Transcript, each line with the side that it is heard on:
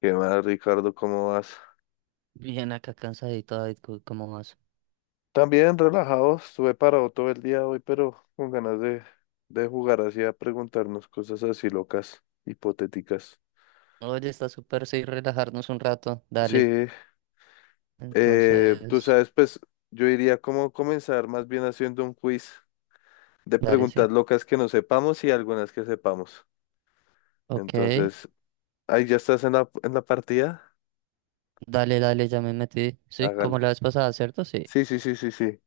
left: ¿Qué más, Ricardo? ¿Cómo vas?
right: Bien, acá cansadito, David, ¿cómo vas?
left: También relajado, estuve parado todo el día hoy, pero con ganas de jugar así, a preguntarnos cosas así locas, hipotéticas.
right: Oye, está súper, sí, relajarnos un rato,
left: Sí,
right: dale.
left: tú
right: Entonces,
left: sabes, pues yo iría como comenzar más bien haciendo un quiz de
right: dale, sí.
left: preguntas locas que no sepamos y algunas que sepamos.
right: Ok,
left: Entonces, ahí ya estás en la partida.
right: dale, dale, ya me metí. Sí, como la
left: Hágale.
right: vez pasada, ¿cierto? Sí,
left: Sí, sí, sí, sí, sí.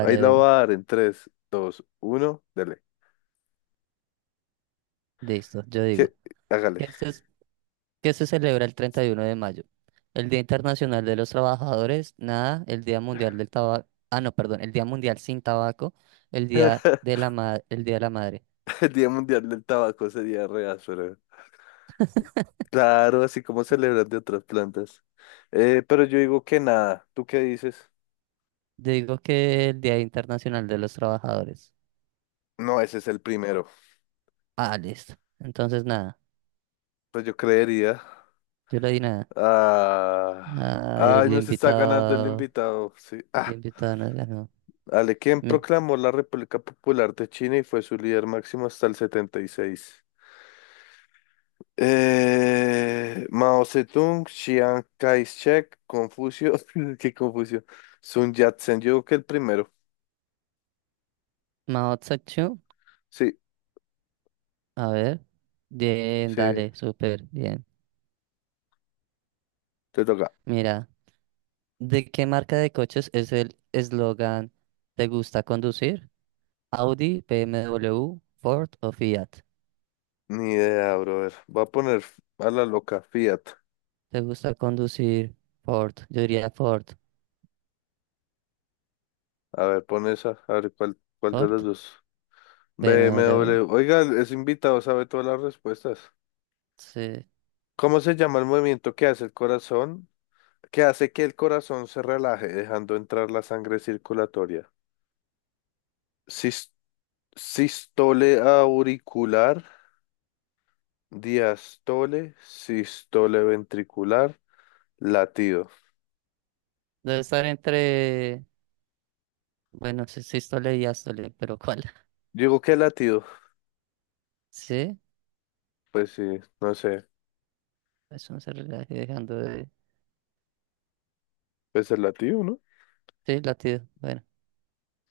left: Ahí la
right: de
left: voy a
right: una.
left: dar en tres, dos, uno. Dale.
right: Listo, yo digo.
left: ¿Qué? Hágale.
right: ¿Qué se, ¿qué se celebra el 31 de mayo? El Día Internacional de los Trabajadores, nada, el Día Mundial del Tabaco, ah, no, perdón, el Día Mundial sin Tabaco, el Día de el Día de la Madre.
left: El Día Mundial del Tabaco sería re áspero. Claro, así como celebran de otras plantas. Pero yo digo que nada. ¿Tú qué dices?
right: Digo que el Día Internacional de los Trabajadores.
left: No, ese es el primero.
right: Ah, listo. Entonces, nada.
left: Pues yo creería.
right: Yo le di nada.
left: Ah,
right: A
left: ay,
right: el
left: nos está ganando el
right: invitado.
left: invitado. Sí.
right: El
left: Ah,
right: invitado no ganó.
left: Ale, ¿quién
right: Bien.
left: proclamó la República Popular de China y fue su líder máximo hasta el 76? Mao Zedong, Chiang Kai-shek, Confucio, qué Confucio, Sun Yat-sen, yo creo que el primero.
right: Maotzakchu.
left: Sí,
right: A ver. Bien,
left: sí.
right: dale, súper bien.
left: Te toca.
right: Mira, ¿de qué marca de coches es el eslogan ¿Te gusta conducir? Audi, BMW, Ford o Fiat.
left: Ni idea, brother. Voy a poner a la loca Fiat.
right: ¿Te gusta conducir? Ford. Yo diría Ford.
left: A ver, pon esa. A ver, ¿cuál de los
right: Ford,
left: dos?
right: BMW.
left: BMW. Oiga, es invitado, sabe todas las respuestas.
right: Sí.
left: ¿Cómo se llama el movimiento que hace el corazón? Que hace que el corazón se relaje, dejando entrar la sangre circulatoria. Sis- Sistole auricular, diastole, sistole ventricular, latido.
right: Debe estar entre. Bueno, sí, sí, Stole y Astole, pero ¿cuál?
left: Digo, ¿qué latido?
right: Sí,
left: Pues sí, no sé.
right: eso no se relaje dejando de.
left: Pues el latido, no.
right: Sí, latido. Bueno,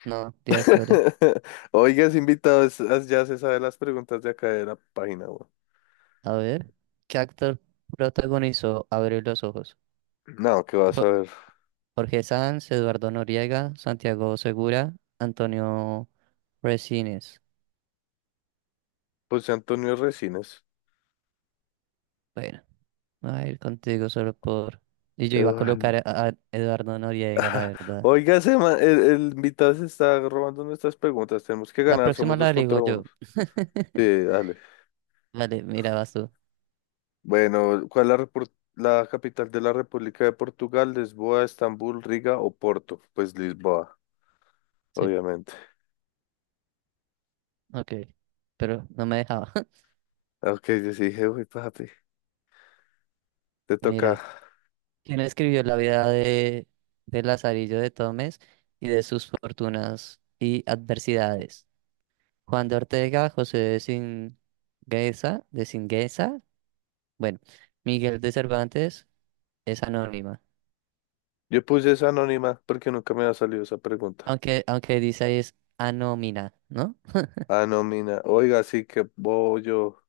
right: no, Díaz Lore.
left: Oigas, invitados, ya se sabe las preguntas de acá de la página, weón.
right: A ver, ¿qué actor protagonizó Abrir los ojos?
left: No, ¿qué vas
right: Jo-
left: a ver?
right: Jorge Sanz, Eduardo Noriega, Santiago Segura, Antonio Resines.
left: José Antonio Resines.
right: Bueno, me voy a ir contigo solo por... Y yo iba a colocar
left: Eduardo.
right: a, a Eduardo Noriega, la verdad.
left: Oiga, el invitado se está robando nuestras preguntas. Tenemos que
right: La
left: ganar,
right: próxima
left: somos dos
right: la digo
left: contra uno.
right: yo.
left: Sí, dale.
right: Vale, mira, vas tú.
left: Bueno, ¿cuál es la capital de la República de Portugal? ¿Lisboa, Estambul, Riga o Porto? Pues Lisboa,
right: Sí,
left: obviamente.
right: ok. Pero no me dejaba.
left: Ah, ok, yo sí dije, uy, papi, te toca.
right: Mira. ¿Quien escribió la vida de Lazarillo de Tomes y de sus fortunas y adversidades? Juan de Ortega, José de Singueza, bueno, Miguel de Cervantes es anónima,
left: Yo puse esa anónima porque nunca me ha salido esa pregunta.
right: aunque dice ahí es anómina, ¿no?
left: Ah, no, mina. Oiga, sí que bollo.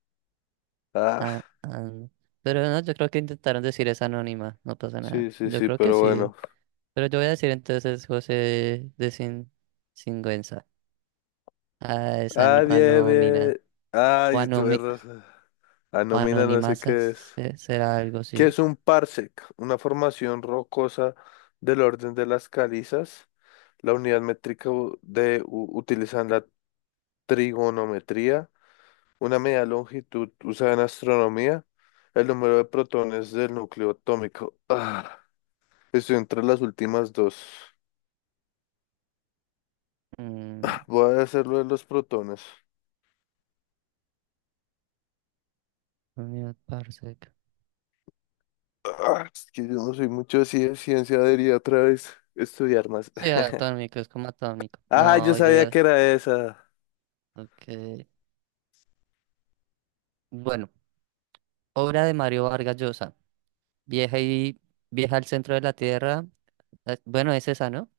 left: Ah,
right: A- an- pero no, yo creo que intentaron decir es anónima, no pasa nada.
left: sí, sí,
right: Yo
left: sí,
right: creo que
left: pero
right: sí,
left: bueno.
right: pero yo voy a decir entonces José de Sin, Singuenza. Ah, es
left: Ah, bien,
right: anómina.
left: bien.
right: O
left: Ay, tuve razón. Ah, no, mina, no sé qué
right: Anonimasas,
left: es.
right: será algo
left: ¿Qué
right: así.
left: es un parsec? Una formación rocosa del orden de las calizas. La unidad métrica de utilizan la trigonometría. Una medida de longitud usada en astronomía. El número de protones del núcleo atómico. Ah, estoy entre las últimas dos.
right: Mm,
left: Voy a hacerlo de los protones.
right: unidad parsec.
left: Ah, es que yo no soy mucho así de ciencia, debería otra vez estudiar más.
right: Sí, atómico, es como atómico.
left: Ah, yo
right: No,
left: sabía que
right: llega.
left: era esa.
right: Ok. Bueno, obra de Mario Vargas Llosa. Vieja y vieja al centro de la tierra. Bueno, es esa, ¿no?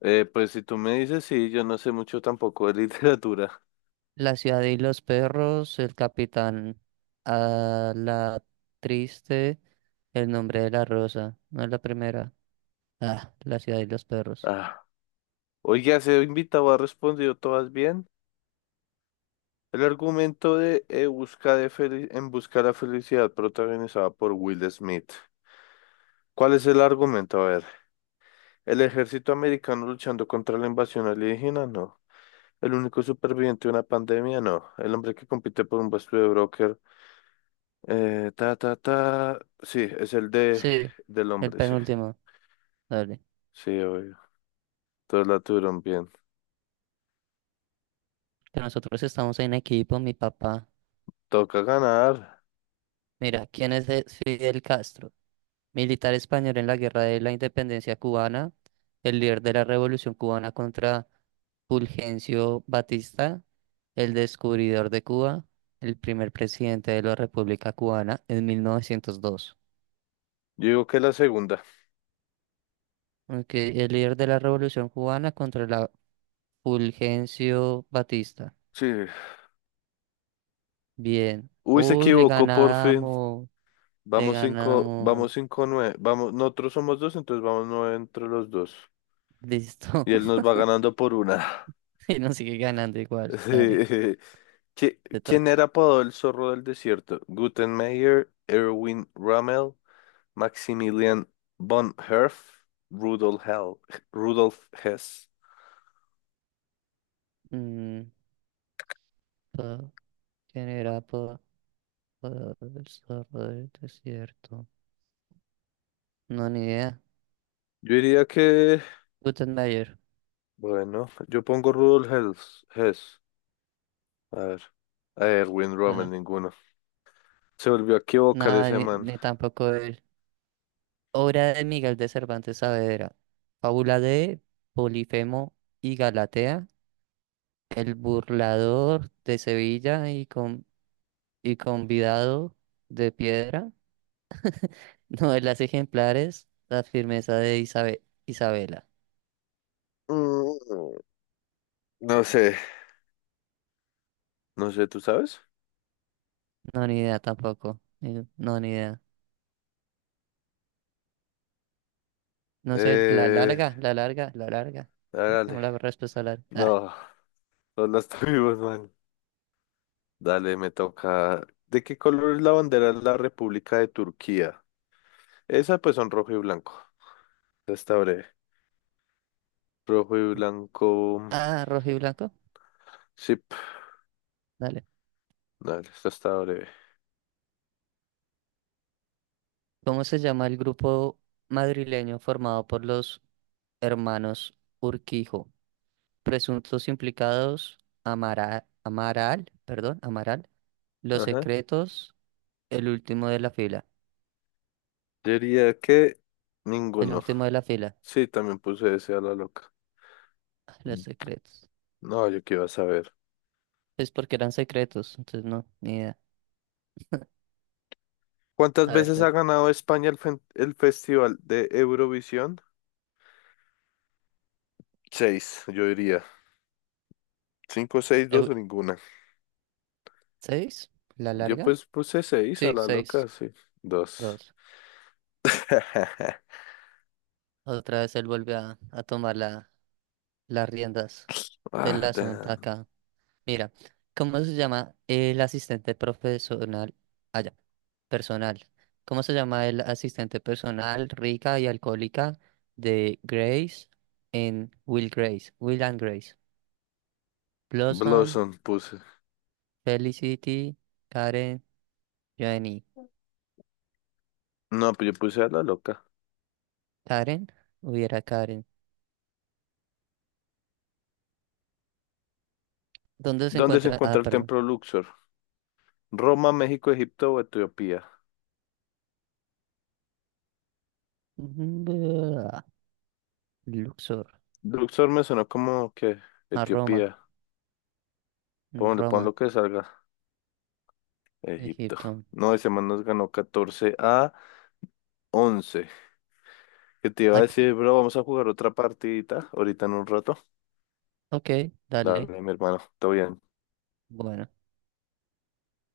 left: Pues si tú me dices, sí, yo no sé mucho tampoco de literatura.
right: La ciudad y los perros, el capitán, a la triste, el nombre de la rosa. No es la primera. Ah, la ciudad y los perros.
left: Ah, oye, ese invitado ha respondido todas bien. El argumento de En busca de la felicidad, protagonizada por Will Smith. ¿Cuál es el argumento? A ver, ¿el ejército americano luchando contra la invasión alienígena? No. ¿El único superviviente de una pandemia? No. ¿El hombre que compite por un puesto de broker? Ta, ta, ta. Sí, es el de
right: Sí,
left: del
right: el
left: hombre, sí.
right: penúltimo. Dale.
left: Sí, obvio. Todos la tuvieron bien.
right: Que nosotros estamos en equipo, mi papá.
left: Toca ganar.
right: Mira, ¿Fidel Castro? Militar español en la Guerra de la Independencia cubana, el líder de la Revolución cubana contra Fulgencio Batista, el descubridor de Cuba, el primer presidente de la República Cubana en 1902.
left: Yo digo que la segunda.
right: Ok, el líder de la Revolución cubana contra la Fulgencio Batista.
left: Sí.
right: Bien.
left: Uy, se
right: Uy, le
left: equivocó por fin.
right: ganamos. Le
left: Vamos cinco,
right: ganamos.
left: vamos cinco, nueve. Vamos, nosotros somos dos, entonces vamos nueve entre los dos.
right: Listo.
left: Y él nos va ganando por una.
right: Y nos sigue ganando igual. Dale,
left: Sí.
right: te
left: ¿Quién era
right: toca.
left: apodado el zorro del desierto? Gutenmeier, Erwin Rommel, Maximilian von Herf, Rudolf Hell, Rudolf Hess.
right: Mm, pa- ¿Quién era el zorro del desierto? No, ni idea.
left: Yo diría que,
right: Gutenberg.
left: bueno, yo pongo Rudolf Hess. Hess. A ver, a Erwin Rommel,
right: eh,
left: ninguno. Se volvió a equivocar
right: Nada,
left: ese man.
right: ni tampoco él. Obra de Miguel de Cervantes Saavedra. Fábula de Polifemo y Galatea. El burlador de Sevilla y convidado de piedra. Novelas ejemplares. La firmeza de Isabela.
left: Mm, No sé, no sé, ¿tú sabes?
right: No, ni idea tampoco. No, ni idea. No sé,
left: Eh,
right: la larga. ¿Por qué no
left: Dale.
right: la respuesta larga? Ah,
left: No, no las tuvimos, man. Dale, me toca. ¿De qué color es la bandera de la República de Turquía? Esa pues son rojo y blanco. Esta está breve. Rojo y blanco.
right: ah, rojo y blanco.
left: Sí,
right: Dale.
left: dale, esta está breve.
right: ¿Cómo se llama el grupo madrileño formado por los hermanos Urquijo? Presuntos implicados, Amaral, perdón, Amaral. Los
left: Ajá.
right: secretos, el último de la fila.
left: Yo diría que
right: El
left: ninguno.
right: último de la fila.
left: Sí, también puse ese a la loca.
right: Ah, Los secretos.
left: No, yo qué iba a saber.
right: Es porque eran secretos, entonces no, ni idea.
left: ¿Cuántas
right: A ver,
left: veces
right: Ted.
left: ha ganado España el Festival de Eurovisión? Seis, yo diría. Cinco, seis, dos o
right: Euro.
left: ninguna.
right: ¿Seis? ¿La
left: Yo
right: larga?
left: pues puse seis a
right: Sí,
left: la loca,
right: seis.
left: sí. Dos.
right: Dos. Otra vez él vuelve a tomar las riendas del
left: Ah,
right: asunto
left: damn.
right: acá. Mira, ¿cómo se llama el asistente profesional? Allá, personal. ¿Cómo se llama el asistente personal rica y alcohólica de Grace en Will Grace? Will and Grace. Blossom,
left: Blossom puse.
right: Felicity, Karen, Joanny.
left: No, pues yo puse a la loca.
right: ¿Karen? Hubiera Karen. ¿Dónde se
left: ¿Dónde se
right: encuentra?
left: encuentra
right: Ah,
left: el
right: perdón.
left: templo Luxor? ¿Roma, México, Egipto o Etiopía?
right: Luxor.
left: Luxor me sonó como que
right: A Roma.
left: Etiopía. Pon
right: Roma.
left: lo que salga. Egipto.
right: Egipto.
left: No, ese man nos ganó 14-11. ¿Qué te iba a
right: Ac-
left: decir, bro? Vamos a jugar otra partidita ahorita en un rato.
right: Ok, dale.
left: Dale, mi hermano. Todo bien.
right: Bueno.